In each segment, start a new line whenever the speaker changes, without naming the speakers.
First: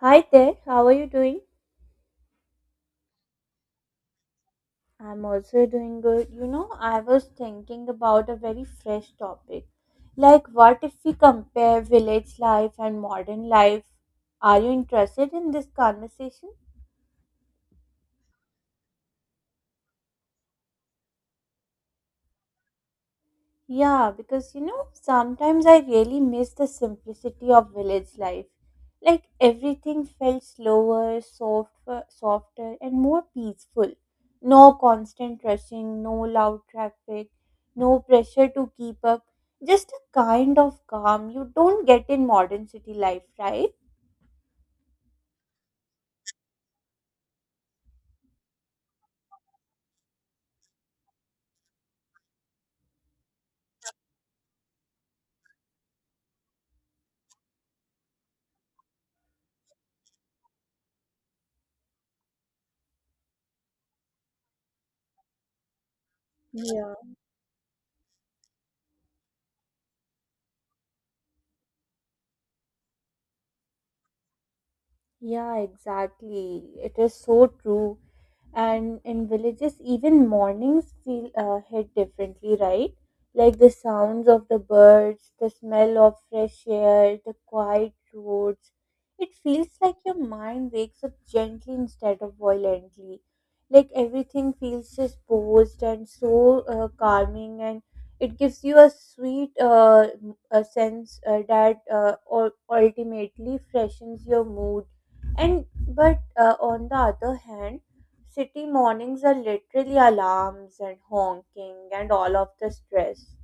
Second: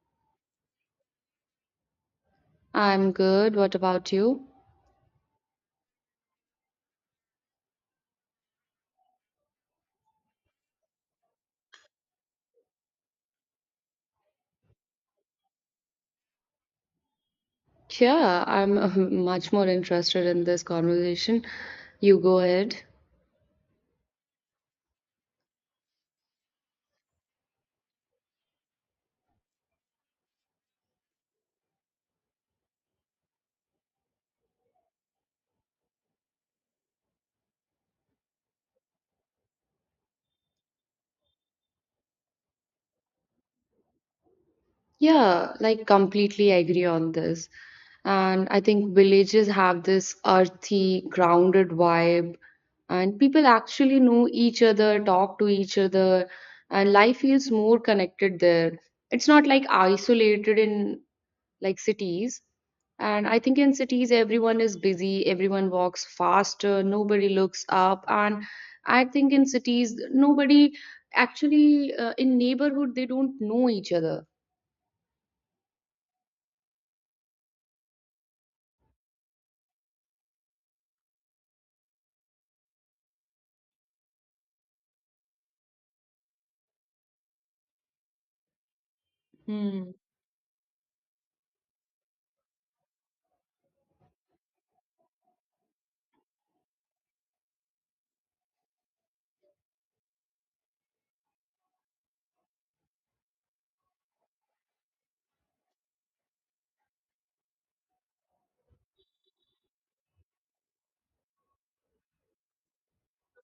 Hi there, how are you doing?
I'm good. What about you?
I'm also doing good. You know, I was thinking about a very fresh topic. Like, what if we compare village life and modern life? Are you interested in this conversation?
Yeah, I'm much more interested in this conversation. You go ahead.
Yeah, because you know, sometimes I really miss the simplicity of village life. Like everything felt slower, softer, softer, and more peaceful. No constant rushing, no loud traffic, no pressure to keep up. Just a kind of calm you don't get in modern city life, right?
Yeah, like completely agree on this. And I think villages have this earthy, grounded vibe, and people actually know each other, talk to each other, and life feels more connected there. It's not like isolated in like cities. And I think in cities, everyone is busy, everyone walks faster,
Yeah.
nobody looks up. And I think in cities, nobody actually in neighborhood, they don't know each other.
Yeah, exactly. It is so true. And in villages, even mornings feel hit differently, right? Like the sounds of the birds, the smell of fresh air, the quiet roads. It feels
Hmm.
like your mind wakes up gently instead of violently. Like everything feels just posed and so calming, and it gives you a sweet a sense that ultimately freshens your mood and but on the other hand, city mornings are literally alarms and honking and all of the stress.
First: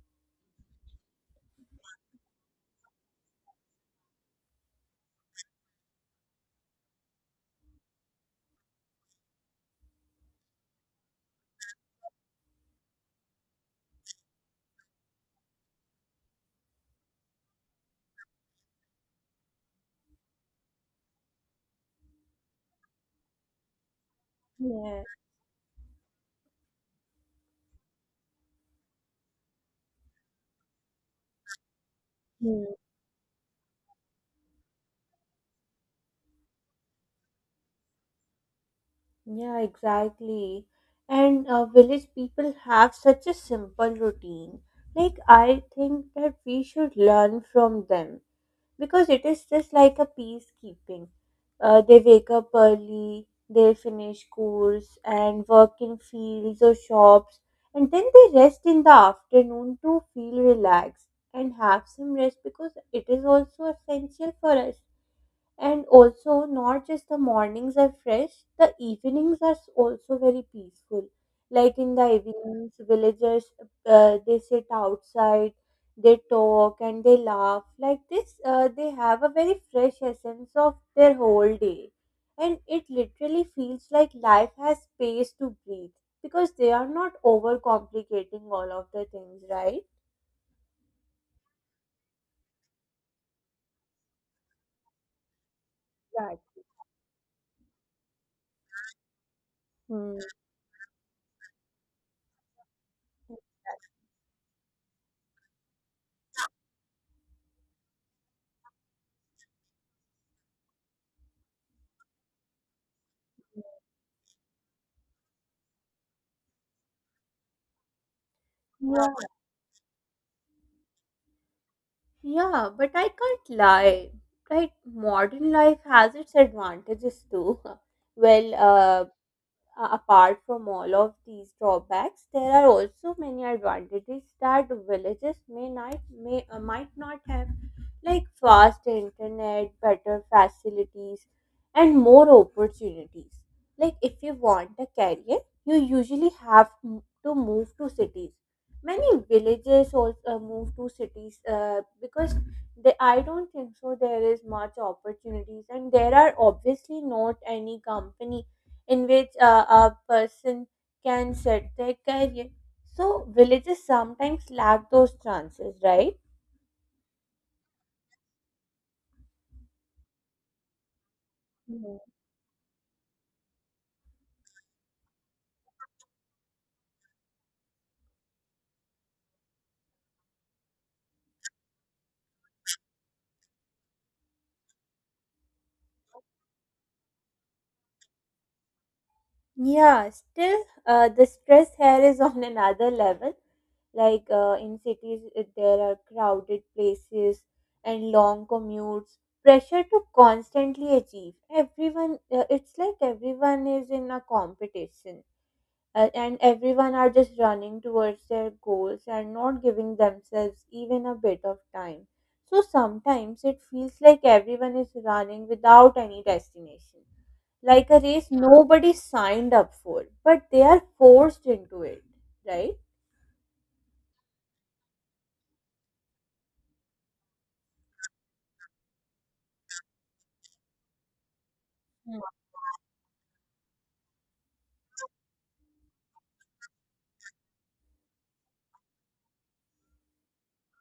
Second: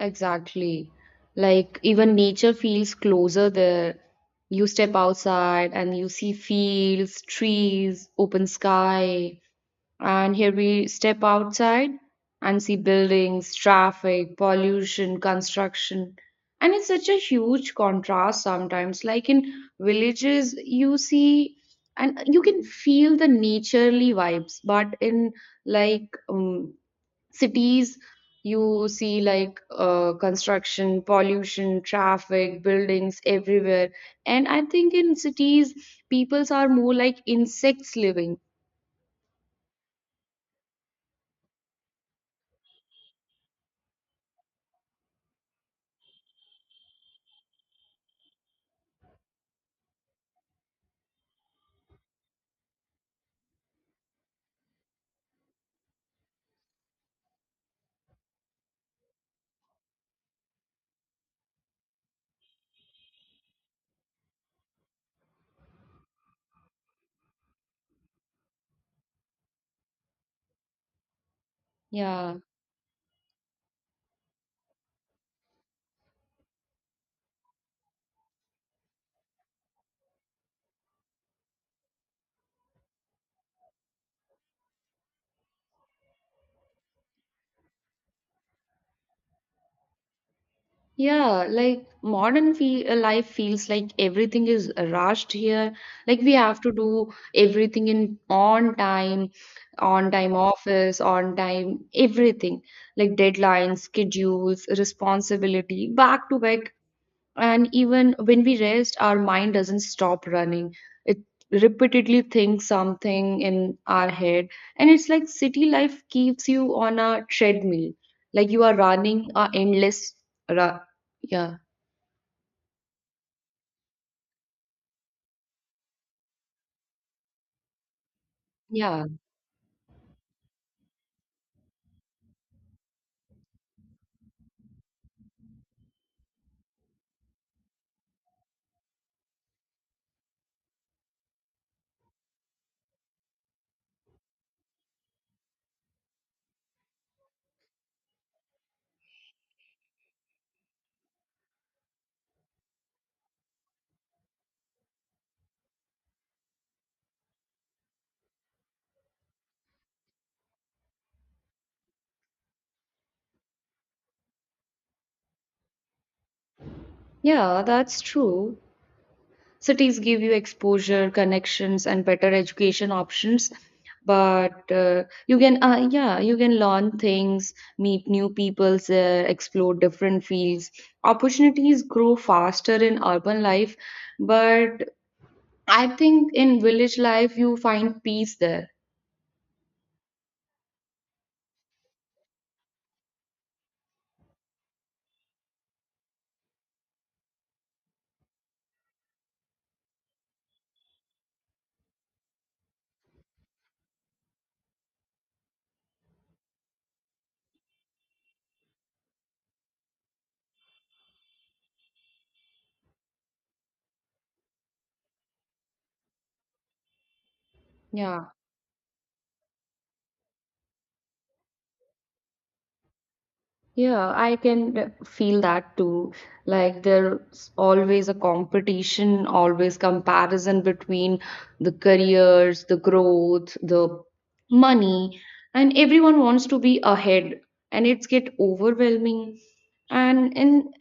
Exactly. Like even nature feels closer there. You step outside and you see fields, trees, open sky. And here we step outside and see buildings, traffic, pollution, construction. And it's such a huge contrast sometimes. Like in villages, you see and you can feel the naturely vibes, but
Yeah.
in like um, cities, you see like construction, pollution, traffic, buildings everywhere. And I think in cities, peoples are more like insects living.
Yeah, exactly. And village people have such a simple routine. Like, I think that we should learn from them because it is just like a peacekeeping. They wake up early, they finish chores and work in fields or shops, and then they rest in the afternoon to feel relaxed and have some rest because it is also essential for us. And also, not just the mornings are fresh, the evenings are s- also very peaceful. Like in the
Yeah.
evenings, villagers they sit outside, they talk and they laugh. Like this, they have a very fresh essence of their whole day, and it literally feels like life has space to breathe because they are not overcomplicating all of the things, right?
Yeah, like life feels like everything is rushed here. Like we
Right.
have to do everything in on
Hmm.
time office, on time everything. Like deadlines, schedules, responsibility, back to back, and even when we rest our mind doesn't stop running. It repeatedly thinks something in our head, and it's like city life keeps you on a treadmill. Like you are
Yeah.
running a endless ra- yeah.
Yeah, but I can't lie. Right, modern life has its advantages too. Well,
yeah
apart from all of these drawbacks, there are also many advantages that villages may not may might not have, like fast internet, better facilities, and more opportunities. Like if you want a career, you usually have to move to cities. Many villages also move to cities because they, I don't think so. There is much opportunities, and there are obviously not any company in which a person can set their career. So villages sometimes lack those chances, right?
yeah that's true. Cities give you exposure, connections,
Yeah.
and better education options. But you can learn things, meet new people there, explore different fields. Opportunities grow faster in urban life, but I think in village life you find peace there.
Yeah, still, the stress here is on another level. Like in cities, there are crowded places and long commutes, pressure to constantly achieve. It's like everyone is in a competition and everyone are just running towards their goals and not giving themselves even a bit of time. So sometimes it feels like everyone is running without any destination, like a
Yeah.
race nobody signed up for, but they are forced into it, right?
Yeah, I can feel that too. Like there's always a competition, always comparison between the
Mm.
careers, the growth, the money, and everyone wants to be ahead, and it's get overwhelming. And in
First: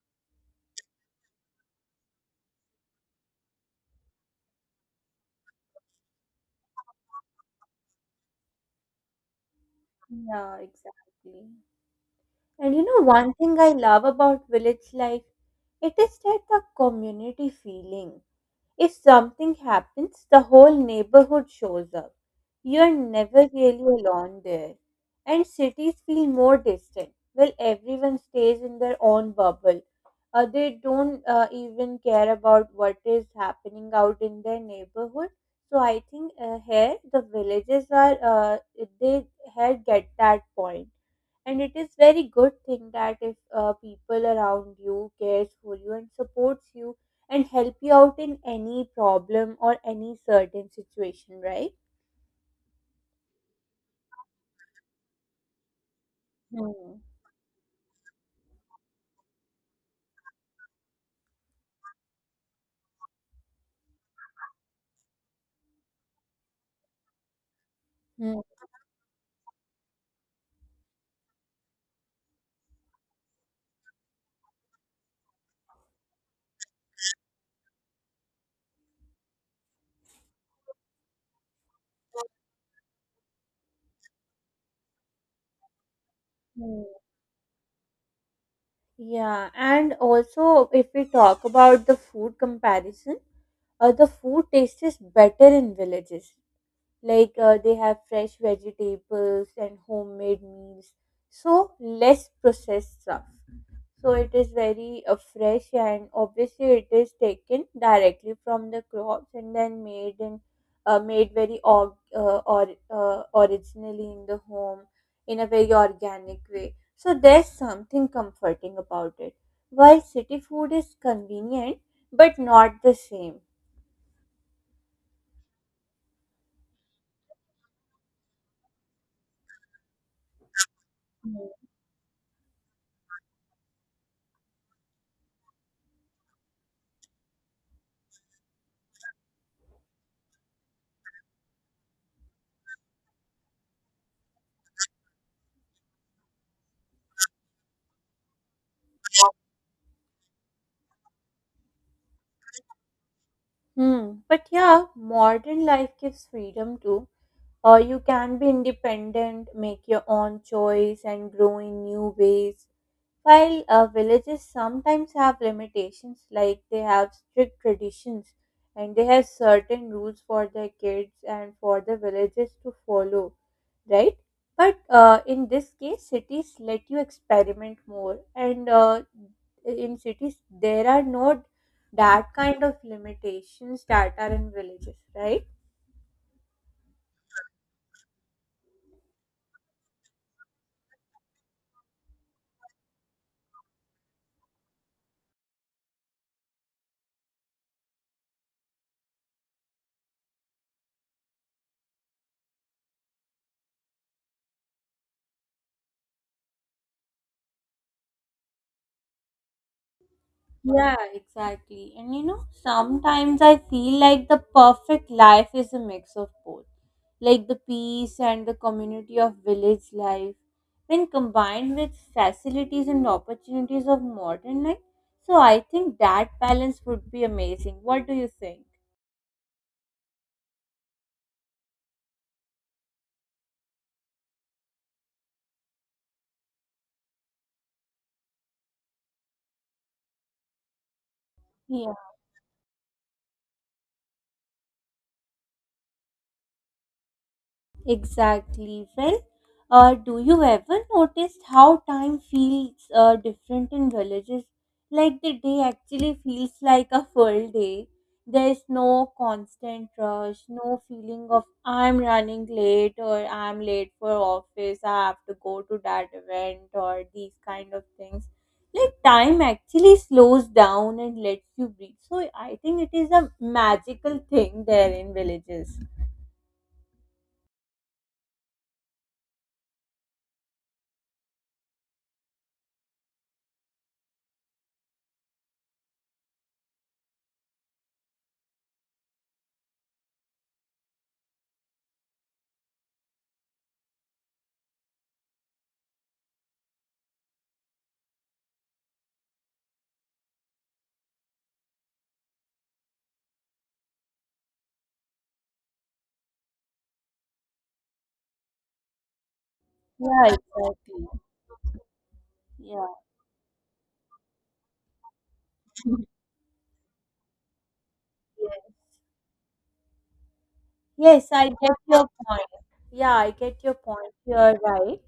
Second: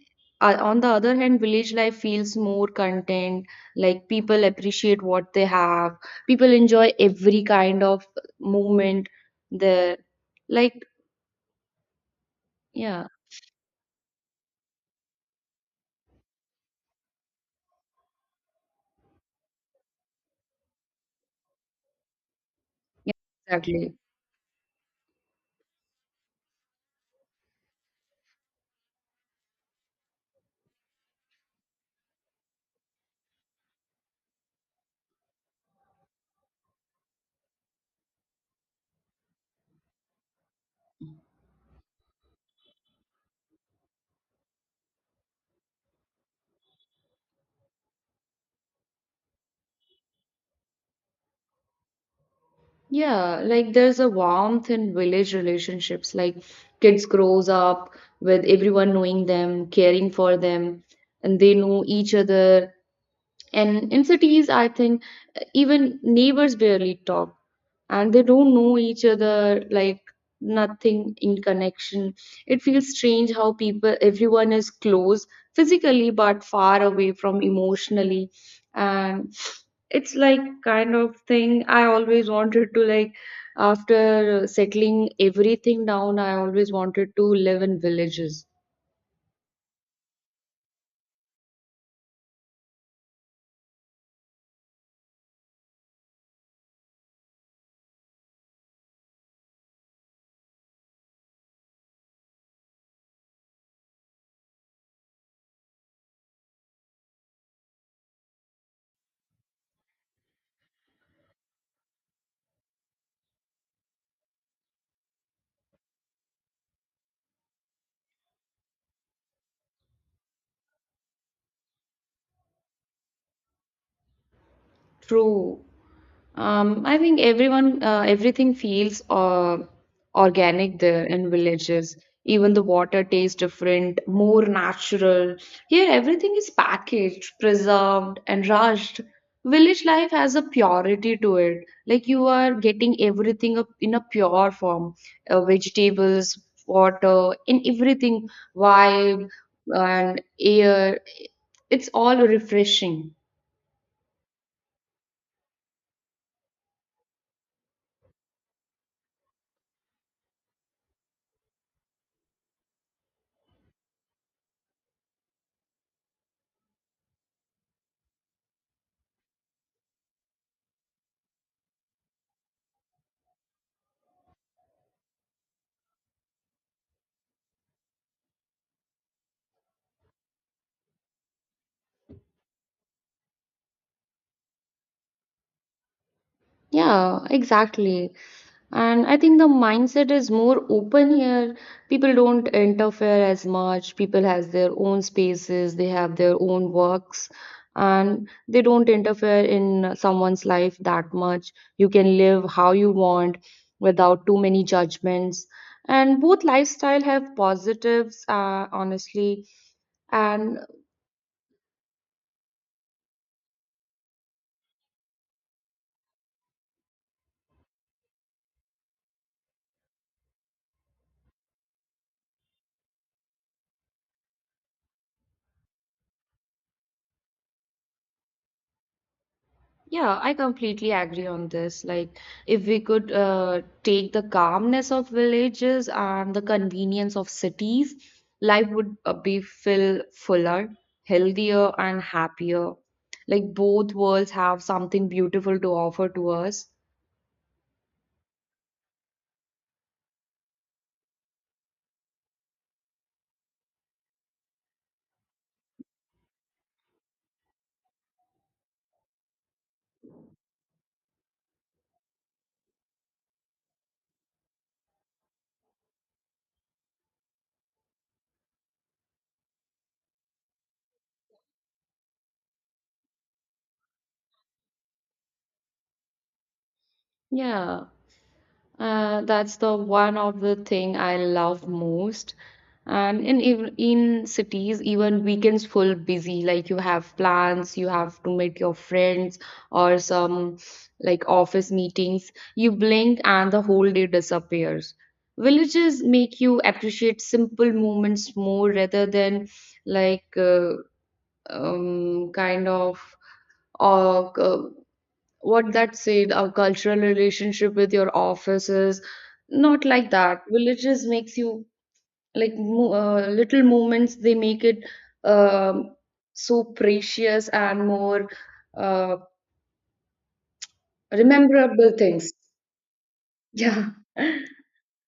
On the other hand, village life feels more content. Like people appreciate what they have. People enjoy every kind of movement there.
Yeah,
Like
exactly. And you know,
yeah,
one thing I love about village life it is that the community feeling. If something happens, the whole neighborhood shows up. You're
yeah,
never really
exactly.
alone there. And cities feel more distant. Well, everyone stays in their own bubble. They don't even care about what is happening out in their neighborhood. So I think here the villages are, they had get that point, and it is very good thing that if people around you cares for you and supports you and help you out in any problem or any certain situation, right?
Yeah, like there's a warmth in village relationships. Like
Hmm.
kids grows up with everyone knowing them, caring for them, and they know each other. And in cities, I think even neighbors barely talk and they
Hmm.
don't know each other, like nothing in connection. It feels strange how people, everyone is close physically but far away from emotionally. And it's like kind of thing I always wanted to, like after settling everything down I always
Hmm.
wanted to live in villages.
Yeah, and also if we talk about the food comparison, the food tastes better in villages. Like they have fresh vegetables and homemade meals, so less processed stuff. So it is very fresh, and obviously it is taken directly from the crops and then made in made very org- or originally in the home in a very organic way, so there's something comforting about it, while city food is convenient but not the same.
True. I think everything feels organic there in
Mm.
villages. Even the water tastes different, more natural. Here, everything is packaged, preserved, and rushed. Village life has a purity to it. Like you are getting everything up in a pure form, vegetables, water, and everything, vibe and air. It's all refreshing.
Hmm. But yeah, modern life gives freedom too. Or you can be independent, make your own choice, and grow in new ways. While villages sometimes have limitations, like they have strict traditions and they have certain rules for their kids and for the villages to follow, right? But in this case, cities let you experiment more, and in cities, there are no that kind of limitations that are in villages, right?
Yeah, exactly. And I think the mindset is more open here. People don't interfere as much. People has their own spaces, they have their own works, and they don't interfere in someone's life that much. You can live how you want without too many judgments. And both lifestyle have positives, honestly. And
Yeah, exactly. And you know, sometimes I feel like the perfect life is a mix of both, like the peace and the community of village life, when combined with facilities and opportunities of modern life. So I think that balance would be amazing. What do you think?
yeah, I completely agree on this. Like, if we could take the calmness of villages and the convenience of cities, life would be feel fuller, healthier,
Yeah.
and happier. Like, both worlds have something beautiful to offer to us.
Exactly. Well, do you ever notice how time feels different in villages? Like the day actually feels like a full day. There's no constant rush, no feeling of I'm running late or I'm late for office, I have to go to that event or these kind of things. Like time actually slows down and lets you breathe. So I think it is a magical thing there in villages.
Yeah. That's the one of the thing I love most. And in cities, even weekends full busy. Like you have plans, you have to meet your friends or some like office meetings. You blink and the whole day disappears. Villages make you appreciate simple moments more rather than like kind of or what that said, our cultural relationship with your offices, not like
Yeah,
that.
exactly.
Villages makes you like
Yeah,
mo- uh, little moments. They make it um, so precious and more
yes.
uh,
Yes, I get
rememberable
your
things.
point. Yeah, I get your
Yeah.
point. You're right.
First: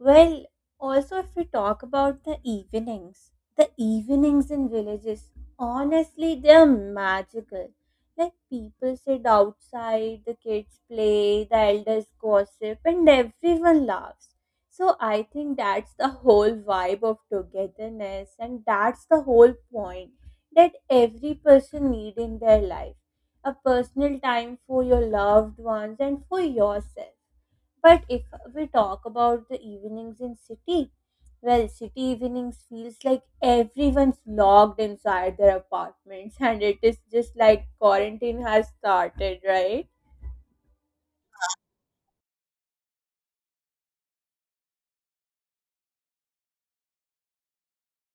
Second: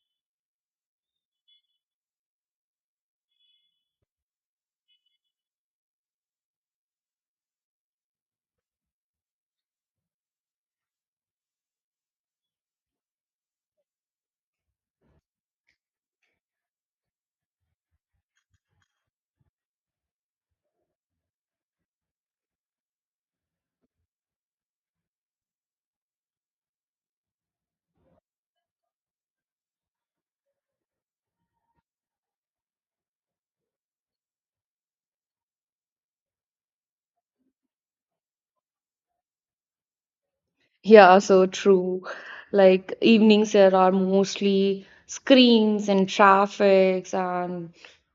Well, also, if we talk about the evenings in villages, honestly, they're magical. Like, people sit outside, the kids play, the elders gossip, and everyone laughs. So, I think that's the whole vibe of togetherness, and that's the whole point that every person need in their life, a personal time for your loved ones and for yourself. But if we talk about the evenings in city, well, city evenings feels like everyone's locked inside their apartments and it is just like quarantine has started, right?
Yeah, so true. Like evenings, there are mostly screams and traffics and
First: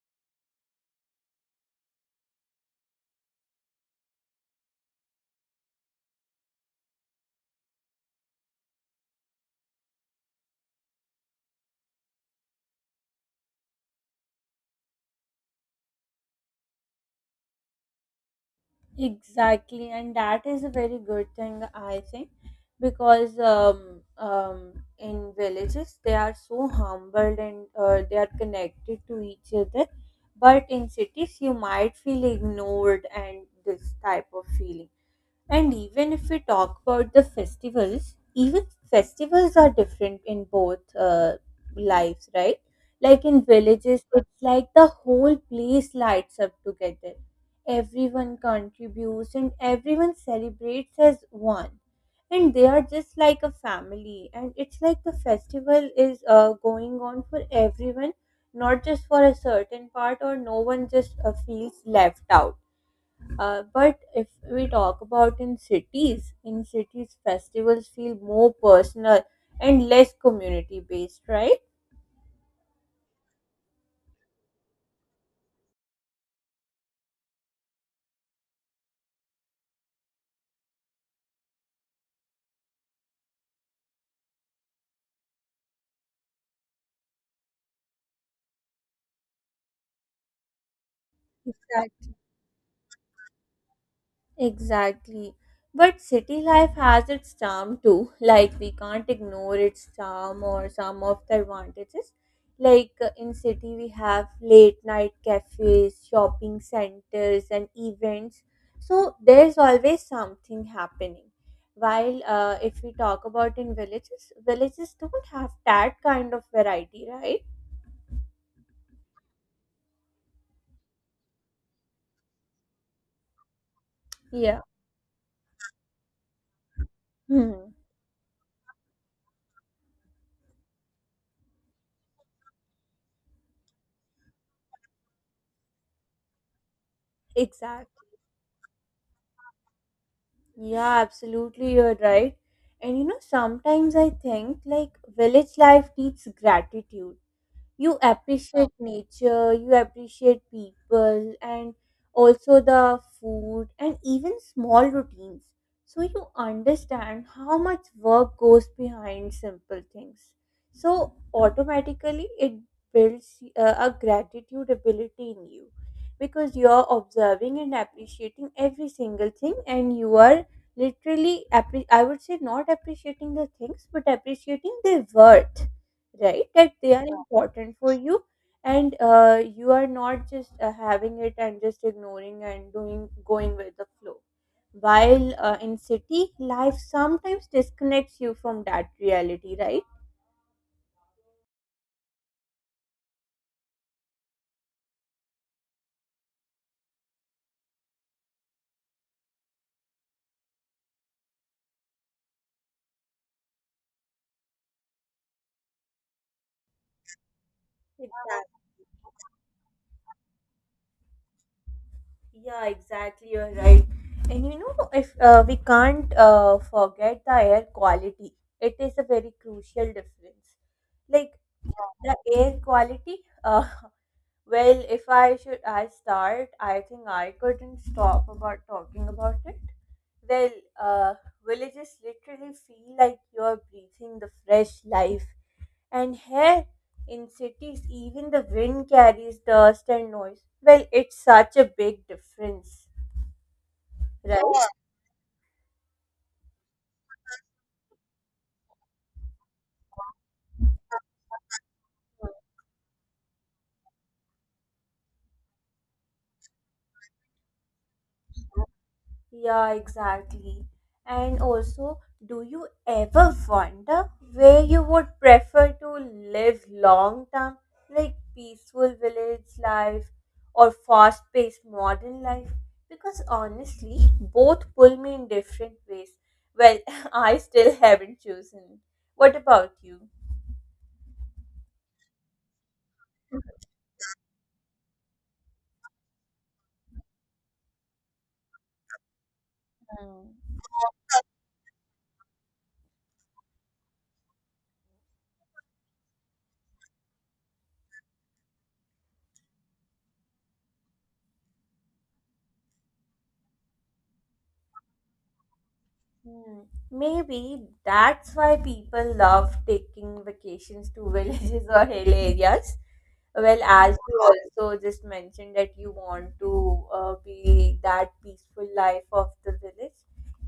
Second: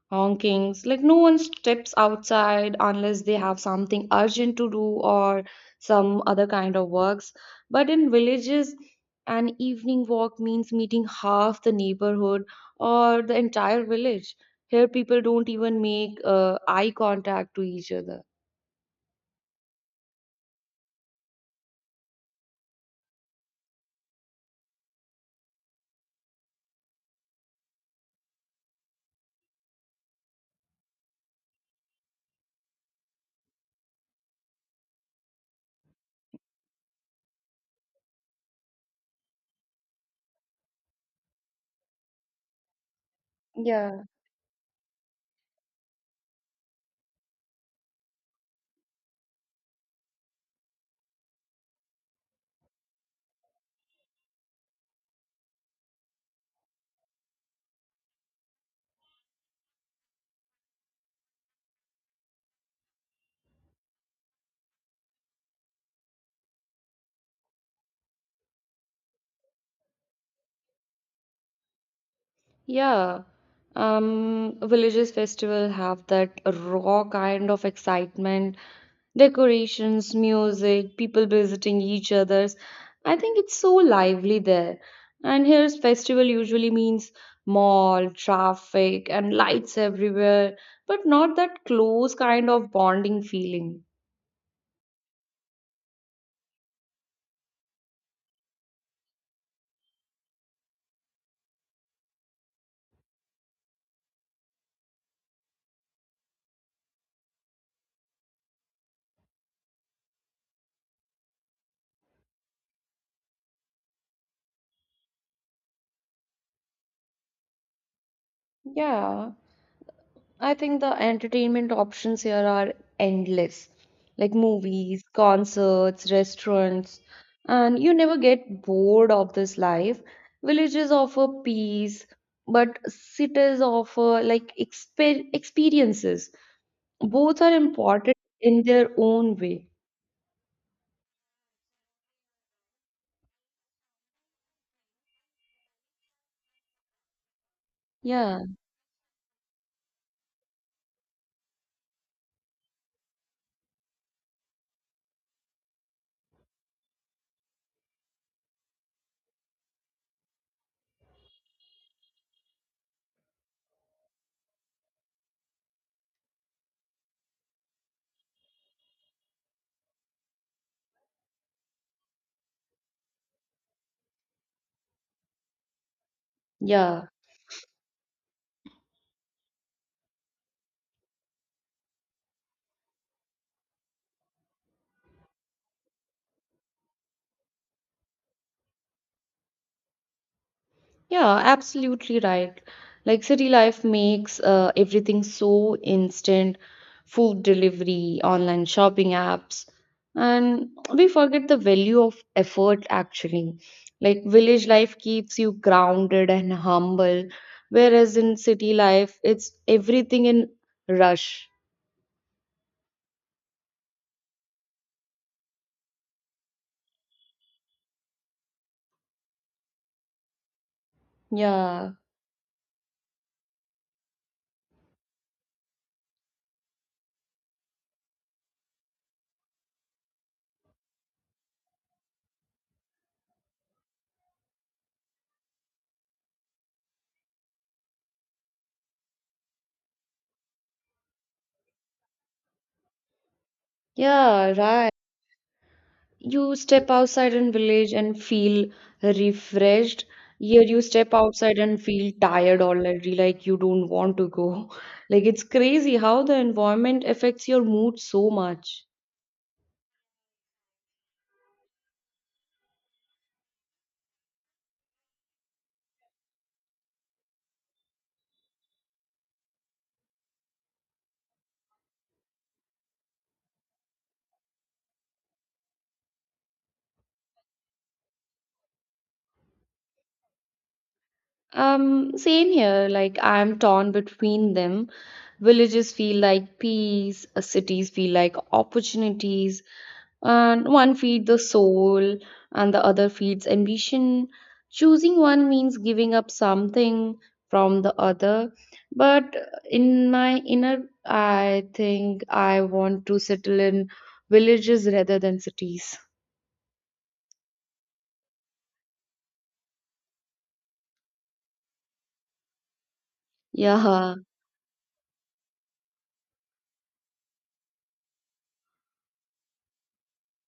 honkings. Like no one steps outside unless they have something urgent to do or some other kind of works. But in villages, an evening walk means meeting half the neighborhood or the entire village. Here, people don't even make eye contact to each other.
Exactly, and that is a very good thing, I think, because in villages they are so humbled and they are connected to each other. But in cities, you might feel ignored and this type of feeling. And even if we talk about the festivals, even festivals are different in both lives, right? Like in
Yeah.
villages, it's like the whole place lights up together. Everyone contributes and everyone celebrates as one. And they are just like a family. And it's like the festival is going on for everyone, not just for a certain part, or no one just feels left out. But if we talk about in cities, festivals feel more personal and less community based, right?
Yeah, villages festival have that raw kind of excitement, decorations, music, people visiting each other's. I think it's so lively there. And here's festival usually means mall, traffic, and lights everywhere, but not that
Exactly.
close kind of bonding feeling.
Exactly. But city life has its charm too. Like we can't ignore its charm or some of the advantages. Like in city we have late night cafes, shopping centers and events. So there's always something happening. While if we talk about in villages, villages don't have that kind of variety, right?
Yeah. I think the entertainment options here are endless, like
Yeah.
movies, concerts, restaurants,
Hmm.
and you never get bored of this life. Villages offer peace, but cities offer like experiences. Both are
Exactly.
important in their own way.
Yeah, absolutely, you're right. And you know, sometimes I think like village life needs gratitude. You
Yeah,
appreciate nature, you appreciate people, and also the food and even small routines, so you understand how much work goes behind simple things, so automatically it builds a gratitude ability in you, because you're observing and appreciating every single thing, and you are I would say, not appreciating the things but appreciating their worth, right, that they are
yeah.
important for you. And you are not just having it and just ignoring and doing going with the flow, while in city life sometimes disconnects you from that reality, right?
Yeah, absolutely right. Like city life makes everything so instant, food delivery, online shopping apps, and we forget the value of effort actually. Like village life keeps you grounded and humble, whereas in
Exactly.
city life, it's everything in rush.
Yeah, exactly. You're right. And you know, if we can't forget the air quality, it is a very crucial difference. Like
Yeah,
the air quality. Uh, Well, if I should I start, I think I couldn't stop about talking about it. Well, uh, villages literally feel like you're breathing the fresh life, and here in cities, even the wind carries dust and noise. Well, it's such a big difference,
yeah,
right?
right. You step outside in village and feel refreshed. Here you step outside and feel tired already, like you don't want to go. Like it's crazy how the environment affects your mood so much.
Yeah, exactly. And also, do you ever wonder where you would prefer to live long term, like peaceful village life or fast paced modern life? Because honestly, both pull me in different ways. Well, I still haven't chosen. What about you?
Same here. Like I'm torn between them. Villages feel like peace, cities feel like opportunities,
Hmm.
and one feeds the soul and the other feeds ambition. Choosing one means giving up something from the other. But in my inner, I think I want to settle in villages rather than cities.
Hmm, maybe that's why people love taking vacations to villages or hill areas. Well, as
Yeah.
you also just mentioned that you want to be that peaceful life of the village.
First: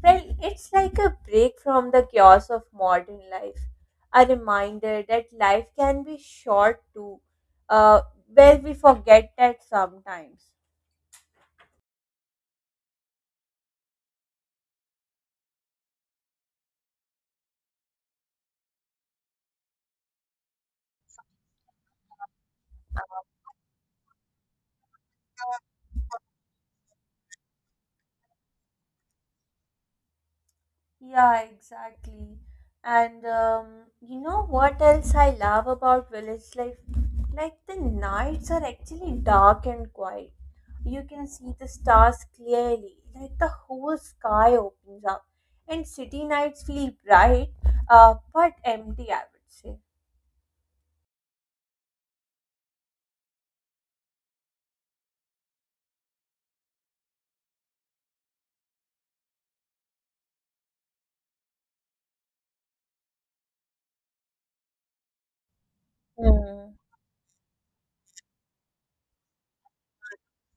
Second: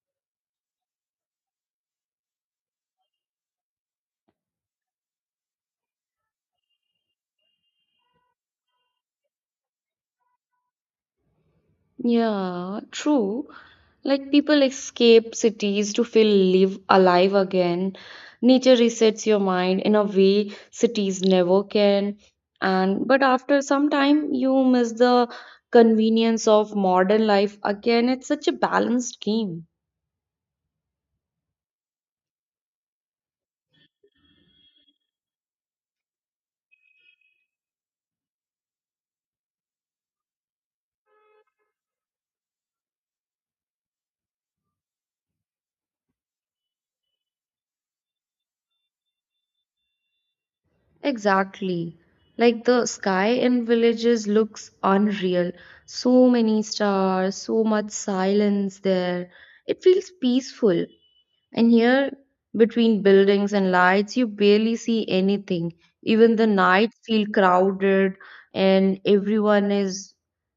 Well, it's like a break from the chaos of modern life, a reminder that life can be short too. Uh, well, we forget that sometimes.
Yeah, true. Like people escape cities to feel live alive again. Nature resets your mind in a way cities never can. And but after some time you miss the convenience of modern life again. It's such a balanced game.
Yeah, exactly. And you know what else I love about village life? Like the nights are actually dark and quiet. You can see the stars clearly, like the whole sky opens up. And city nights feel bright, but empty, I would say.
Exactly. Like the sky in villages looks unreal. So many stars, so much silence there. It feels peaceful. And here, between buildings and lights, you barely see anything. Even the
Hmm.
night feel crowded, and everyone is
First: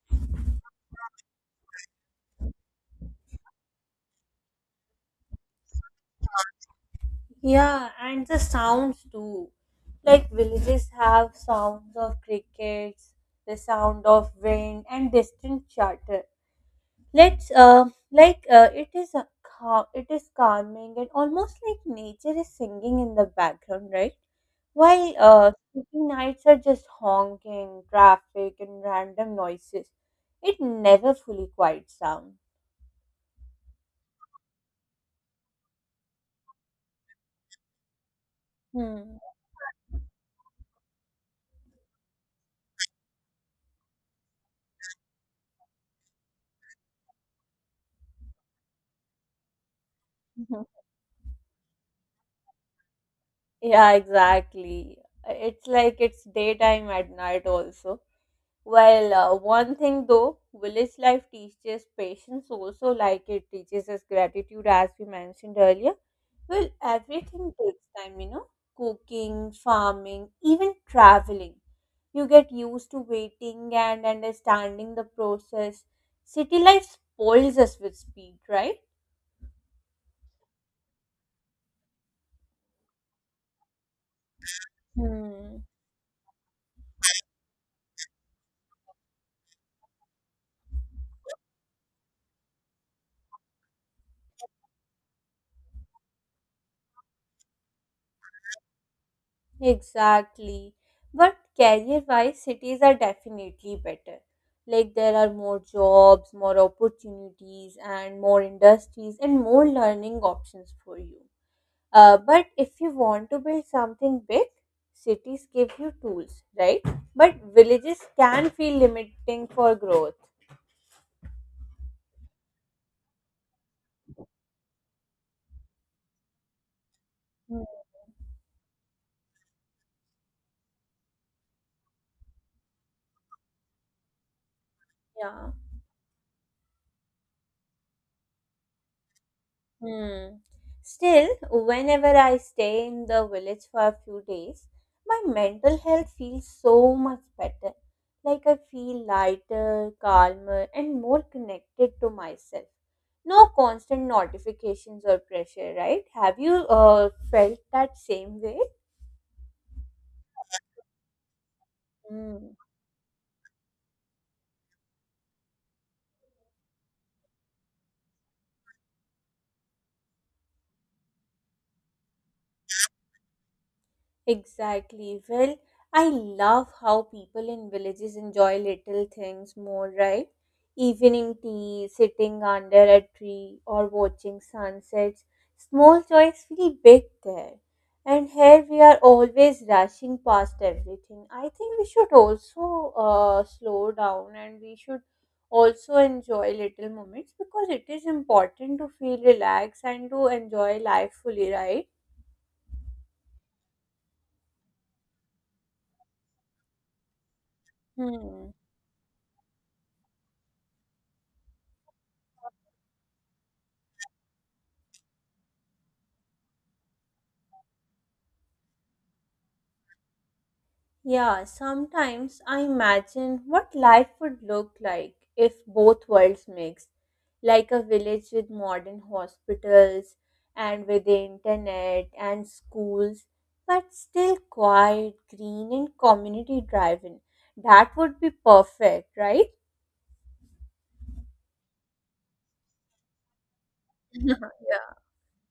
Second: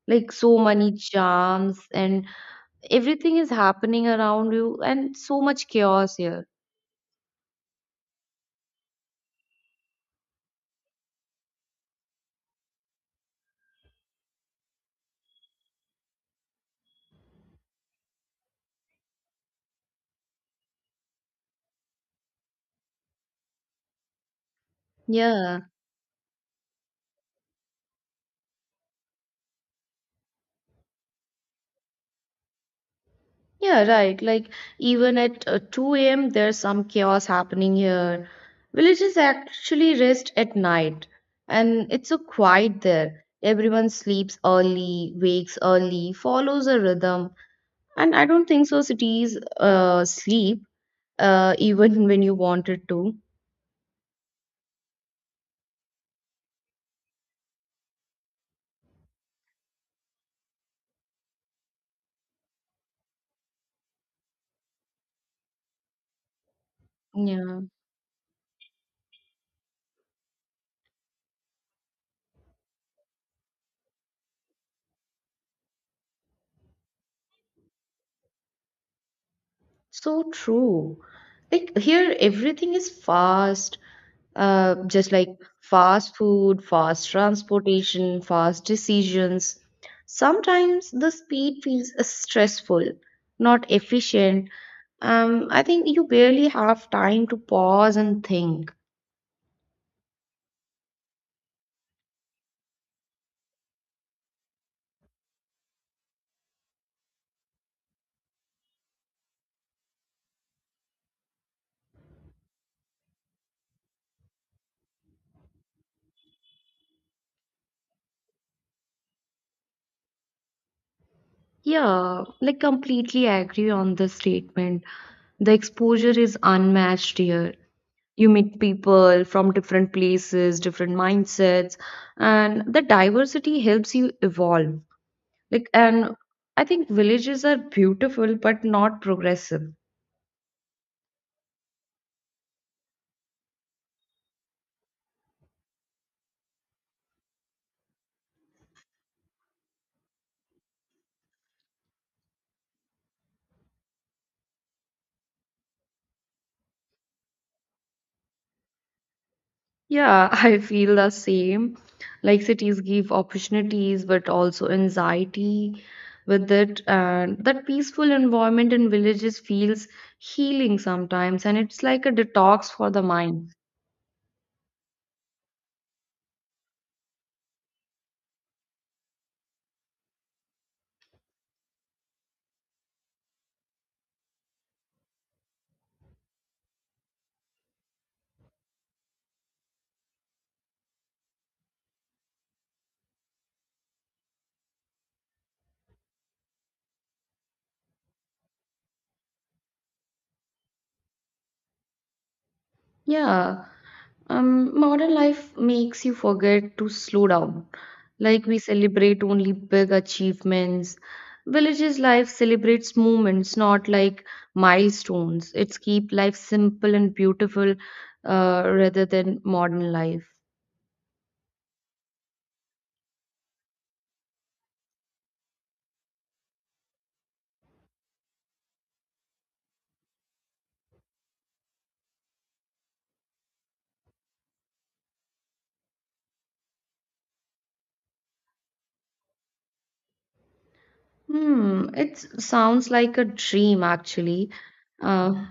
like so many charms, and everything is happening around you, and so much chaos here.
Yeah, and the sounds too. Like villages have sounds of crickets, the sound of wind, and distant chatter. Let's it is a it is calming and almost like nature is singing in the background, right? While
Yeah,
city nights are just honking, traffic, and random noises. It never fully quiets down.
yeah, right. Like even at 2 a.m., there's some chaos happening here.
Hmm.
Villages actually rest at night, and it's so quiet there. Everyone sleeps early, wakes early, follows a rhythm. And I don't think so cities sleep even when you wanted to.
Yeah, exactly. It's like it's daytime at night also. Well, one thing though, village life teaches patience also, like it teaches us gratitude, as we mentioned earlier. Well, everything
Yeah,
takes time, cooking, farming, even traveling. You get used to waiting and understanding the process. City life spoils us with speed, right?
so true. Like here, everything is fast, just like
Hmm.
fast food, fast transportation, fast decisions. Sometimes the speed feels stressful, not efficient. I think you barely have time to pause and think.
Exactly. But career wise, cities are definitely better. Like there are more jobs, more opportunities, and more industries, and more learning options for you. But if you want to build something big, cities give you tools, right? But villages can feel limiting for growth.
Yeah, like completely agree on the statement. The exposure is unmatched here.
Hmm.
You meet people from different places, different mindsets, and the diversity helps you evolve.
Yeah.
Like, and I think villages are beautiful but not progressive.
Hmm. Still, whenever I stay in the village for a few days, my mental health feels so much better. Like I feel lighter, calmer, and more connected to myself. No constant notifications or pressure, right? Have you felt that same way?
Yeah, I feel the same. Like
Hmm.
cities give opportunities, but also anxiety with it. And that peaceful environment in villages feels healing sometimes, and it's like a detox for the mind.
Exactly. Well, I love how people in villages enjoy little things more, right? Evening tea, sitting under a tree, or watching sunsets. Small joys feel big there. And here we are always rushing past everything. I think we should also slow down and we should also enjoy little moments because it is important to feel relaxed and to enjoy life fully, right?
Yeah. Modern life makes you forget to slow down. Like
Hmm.
we celebrate only big achievements. Villages' life celebrates moments, not like milestones. It's keep life simple and beautiful, rather than modern life.
Yeah, sometimes I imagine what life would look like if both worlds mixed, like a village with modern hospitals and with the internet and schools, but still quiet, green, and community driven. That would be perfect, right?
Hmm, it sounds like a dream
Yeah.
actually. Uh,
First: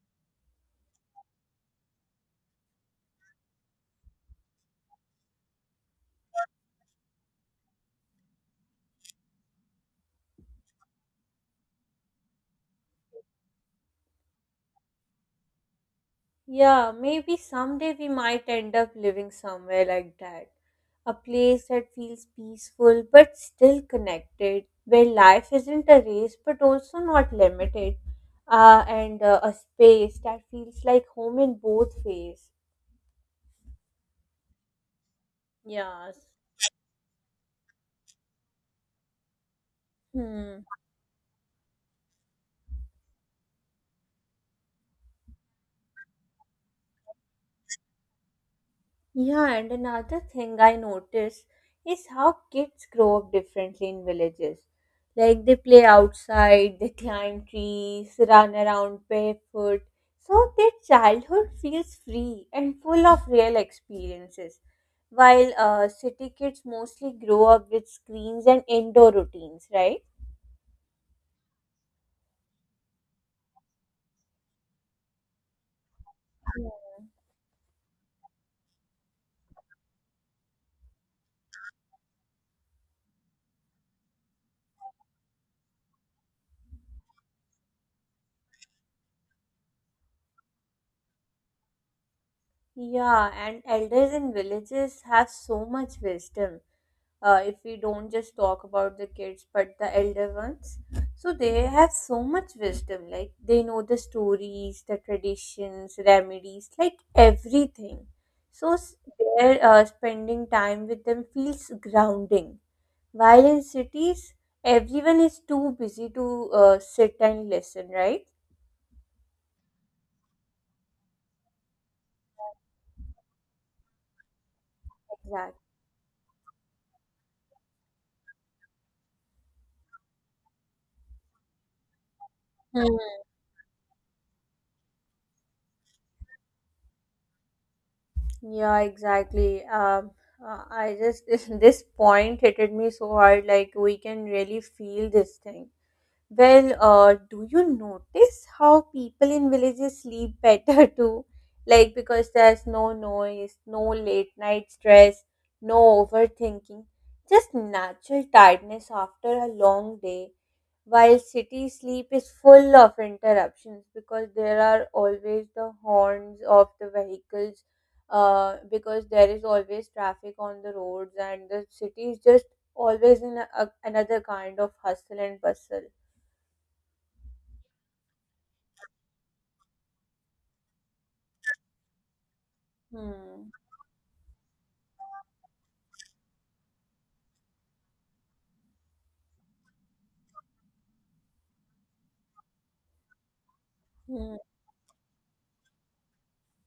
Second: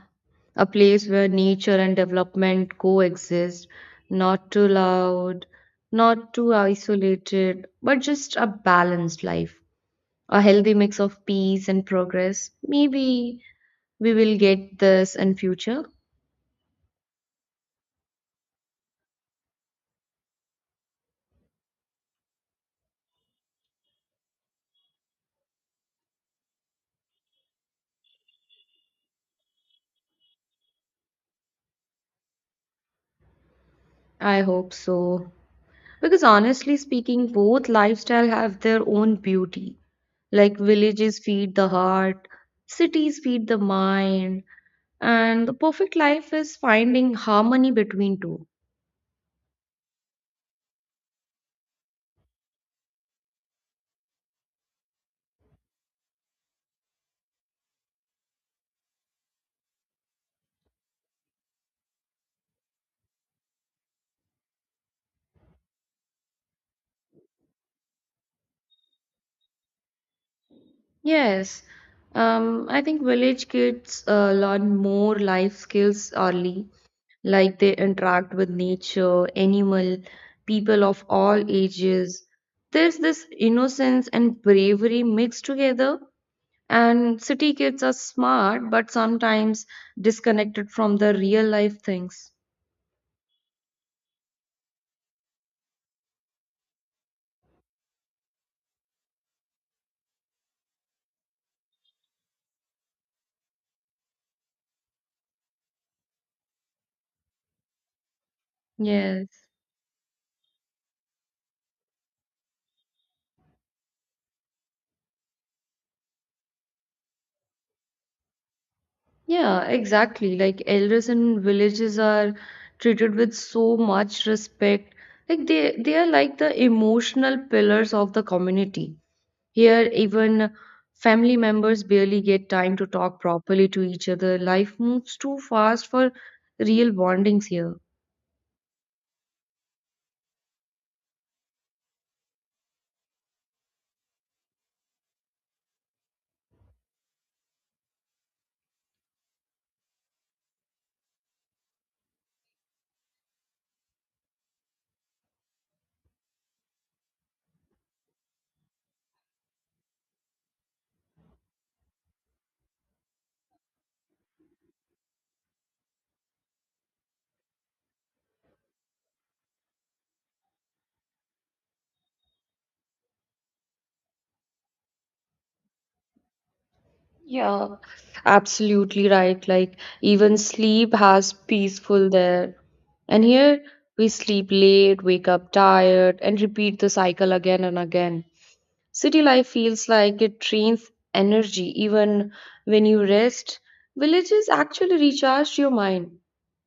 a place where nature and development coexist, not too loud, not too isolated, but just a balanced life, a healthy mix of peace and progress. Maybe we will get this in future.
Yeah, maybe someday we might end up living somewhere like that. A place that feels peaceful but still connected, where life isn't a race but also not limited, and a space that feels like home in both ways.
I hope so. Because
Yes.
honestly speaking, both lifestyle have their own beauty. Like
Hmm.
villages feed the heart, cities feed the mind. And the perfect life is finding harmony between two.
Yeah, and another thing I notice is how kids grow up differently in villages. Like they play outside, they climb trees, run around barefoot. So their childhood feels free and full of real experiences. While city kids mostly grow up with screens and indoor routines, right?
Yes, I think village kids learn more life skills
Yeah.
early, like they interact with nature, animal, people of all ages. There's this innocence and bravery mixed together, and city kids are smart but sometimes disconnected from the real life things.
Yeah, and elders in villages have so much wisdom. If we don't just talk about the kids, but the elder ones, so they have so much wisdom. Like they know the stories, the traditions, remedies, like everything. So s-
Yes.
their spending time with them feels grounding. While in cities, everyone is too busy to sit and listen, right?
Yeah, exactly. Like elders in villages are treated with so much respect. Like
Exactly.
they are like the emotional pillars of the community. Here, even family members barely get time to
Hmm.
talk properly to each other. Life moves too fast for real bondings here.
Yeah, exactly. I just this point hit me so hard. Like we can really feel this thing. Well, do you notice how people in villages sleep better too? Like because there's no noise, no late night stress, no overthinking, just natural tiredness after a long day. While city sleep is full of interruptions because there are always the horns of the vehicles because there is always traffic on the roads and the city is just always in another kind of hustle and bustle.
Yeah, absolutely right. Like even sleep has peaceful there. And
Hmm.
here we sleep late, wake up tired, and repeat the cycle again and again. City life feels like it drains energy even when you rest.
Hmm.
Villages actually recharge your mind.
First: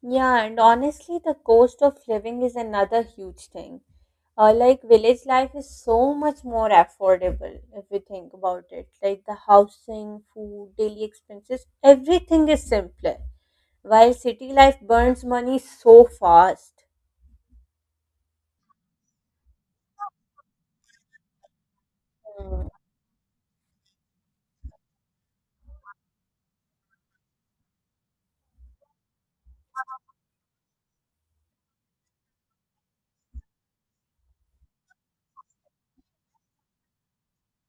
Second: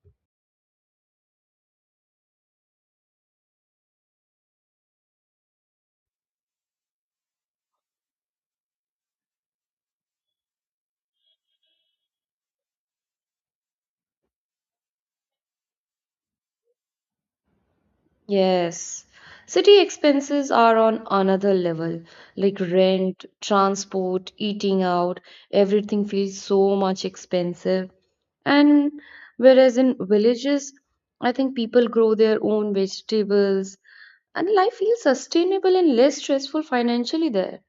Yeah, and honestly, the cost of living is another huge thing. Like village life is so much more affordable if we think about it. Like the housing, food, daily expenses, everything is simpler. While city life burns money so fast.
Yes. City expenses are on another level,
Hmm.
like rent, transport, eating out, everything feels so much expensive. And whereas in villages, I think people grow their own vegetables and life feels sustainable and less stressful financially there.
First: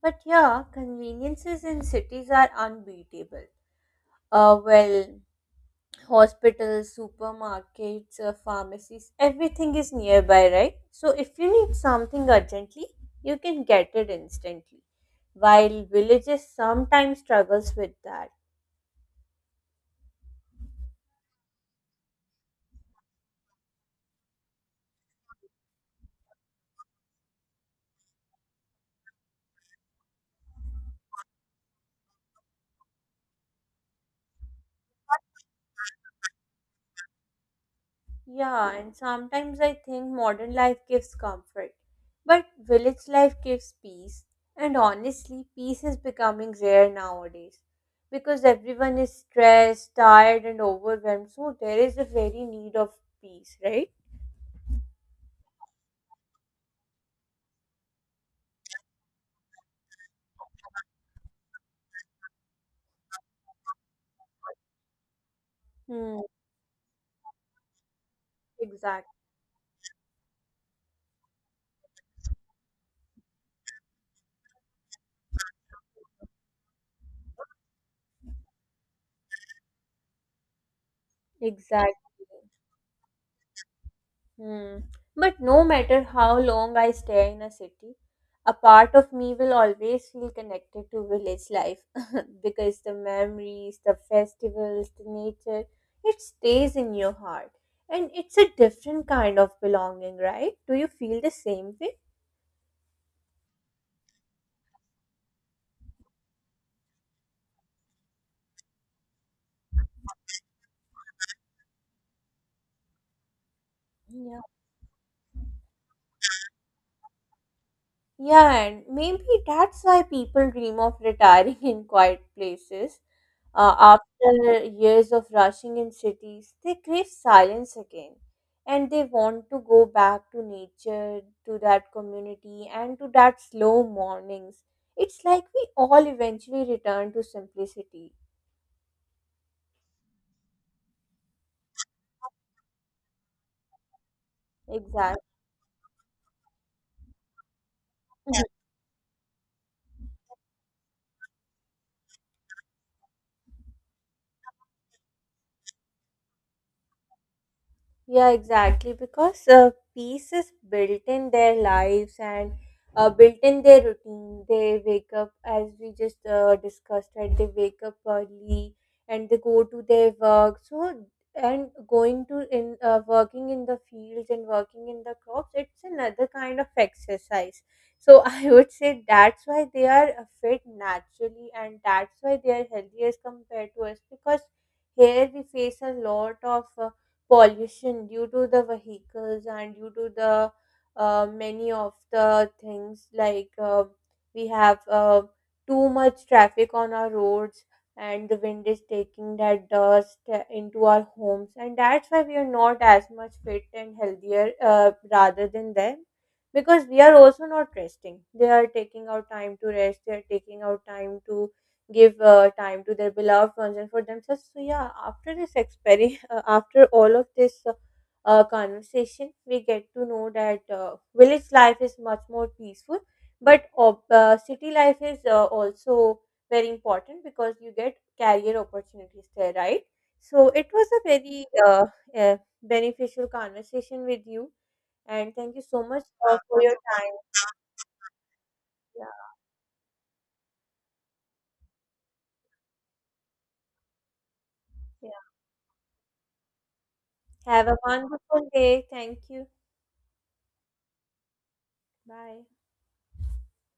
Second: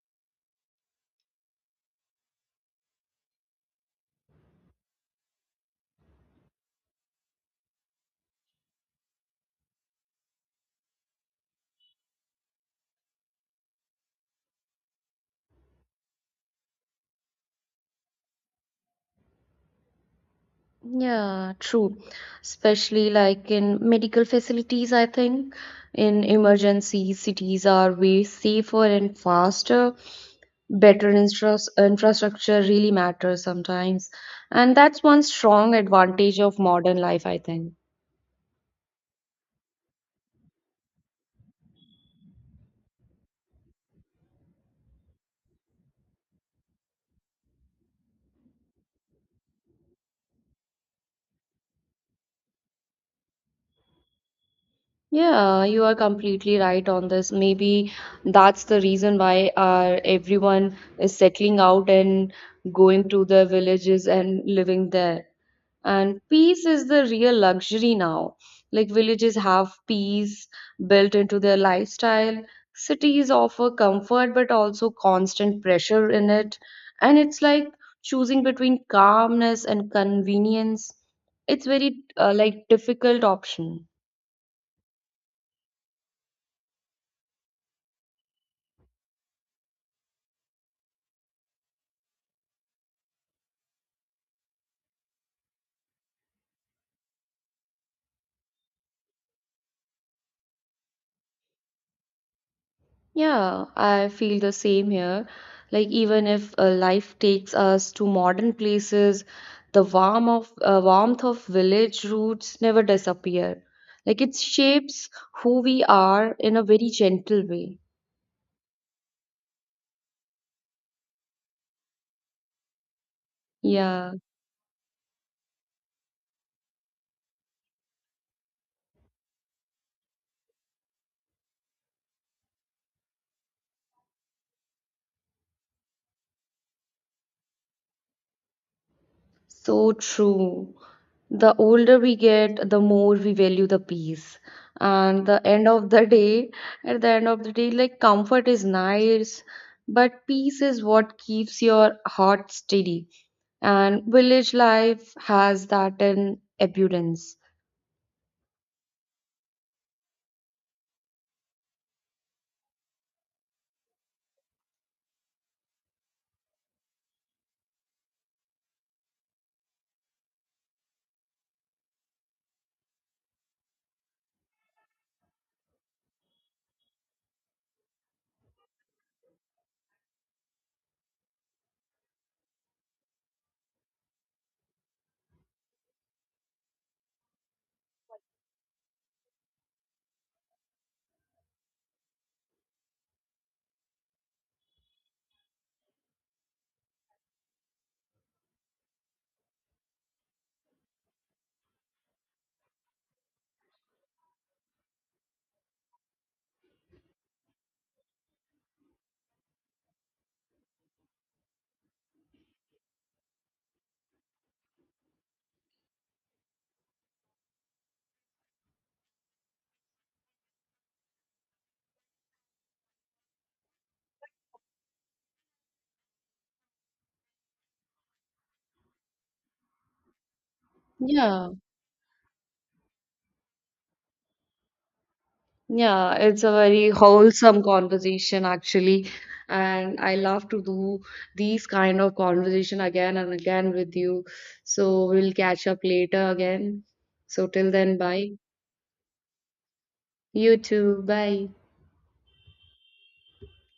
But yeah, conveniences in cities are unbeatable. Uh, well, Hospitals, supermarkets, pharmacies, everything is nearby, right? So if you need something urgently, you can get it instantly. While villages sometimes struggles with that.
Yeah, true. Especially like in medical facilities, I think. In emergency, cities are way safer and faster. Better infrastructure really matters sometimes. And that's one strong advantage of modern life, I think.
Yeah, and sometimes I think modern life gives comfort, but village life gives peace. And honestly, peace is becoming rare nowadays because everyone is stressed, tired, and overwhelmed. So there is a very need of peace, right?
Yeah, you are completely right on this. Maybe that's the reason why everyone is settling out and going to their villages and living there.
Hmm,
And peace is the real luxury now, like
exactly.
villages have peace built into their lifestyle. Cities offer comfort but also constant pressure in it, and it's like choosing between calmness and convenience. it's very
Exactly.
uh, like difficult option.
Hmm. But no matter how long I stay in a city, a part of me will always feel connected to village life because the memories, the festivals, the nature, it stays in your heart. And it's a different kind of belonging, right? Do you feel the same
Yeah, I feel the same here. Like, even if life takes us to modern places, the warmth of village roots never disappear. Like,
way?
it shapes who we are in a very gentle way.
Yeah, and maybe that's why people dream of retiring in quiet places.
Yeah,
After years of rushing in cities, they crave silence again and they want to go back to nature, to that community, and to that slow mornings. It's like we all eventually return to simplicity.
so true. The older we get, the more we value the peace.
Exactly.
And the end of the day, At the end of the day, like, comfort is nice, but peace is what keeps your heart steady. And village life has that in abundance.
Yeah, exactly. Because peace is built in their lives and built in their routine. They wake up, as we just discussed, right? They wake up early and they go to their work. So, and going to in working in the fields and working in the crops, it's another kind of exercise. So I would say that's why they are fit naturally, and that's why they are healthy as compared to us because here we face a lot of pollution due to the vehicles and due to the many of the things, like we have too much traffic on our roads and the wind is taking that dust into our homes, and that's why we are not as much fit and healthier rather than them, because we are also not resting. They are taking out time to rest, they are taking out time to give time to their beloved ones and for themselves. So yeah, after this experiment, after all of this conversation, we get to know that village life is much more peaceful, but city life is also very important because you get career opportunities there, right? So it was a very
Yeah,
uh, beneficial conversation with you, and thank you so much
yeah, it's a
for your
very
time.
wholesome conversation
Yeah,
actually, and I love to do these kind of conversation again and again with you. So
yeah.
we'll catch up later again. So
Have
till
a
then, bye.
wonderful day. Thank you.
You too, bye.
Bye.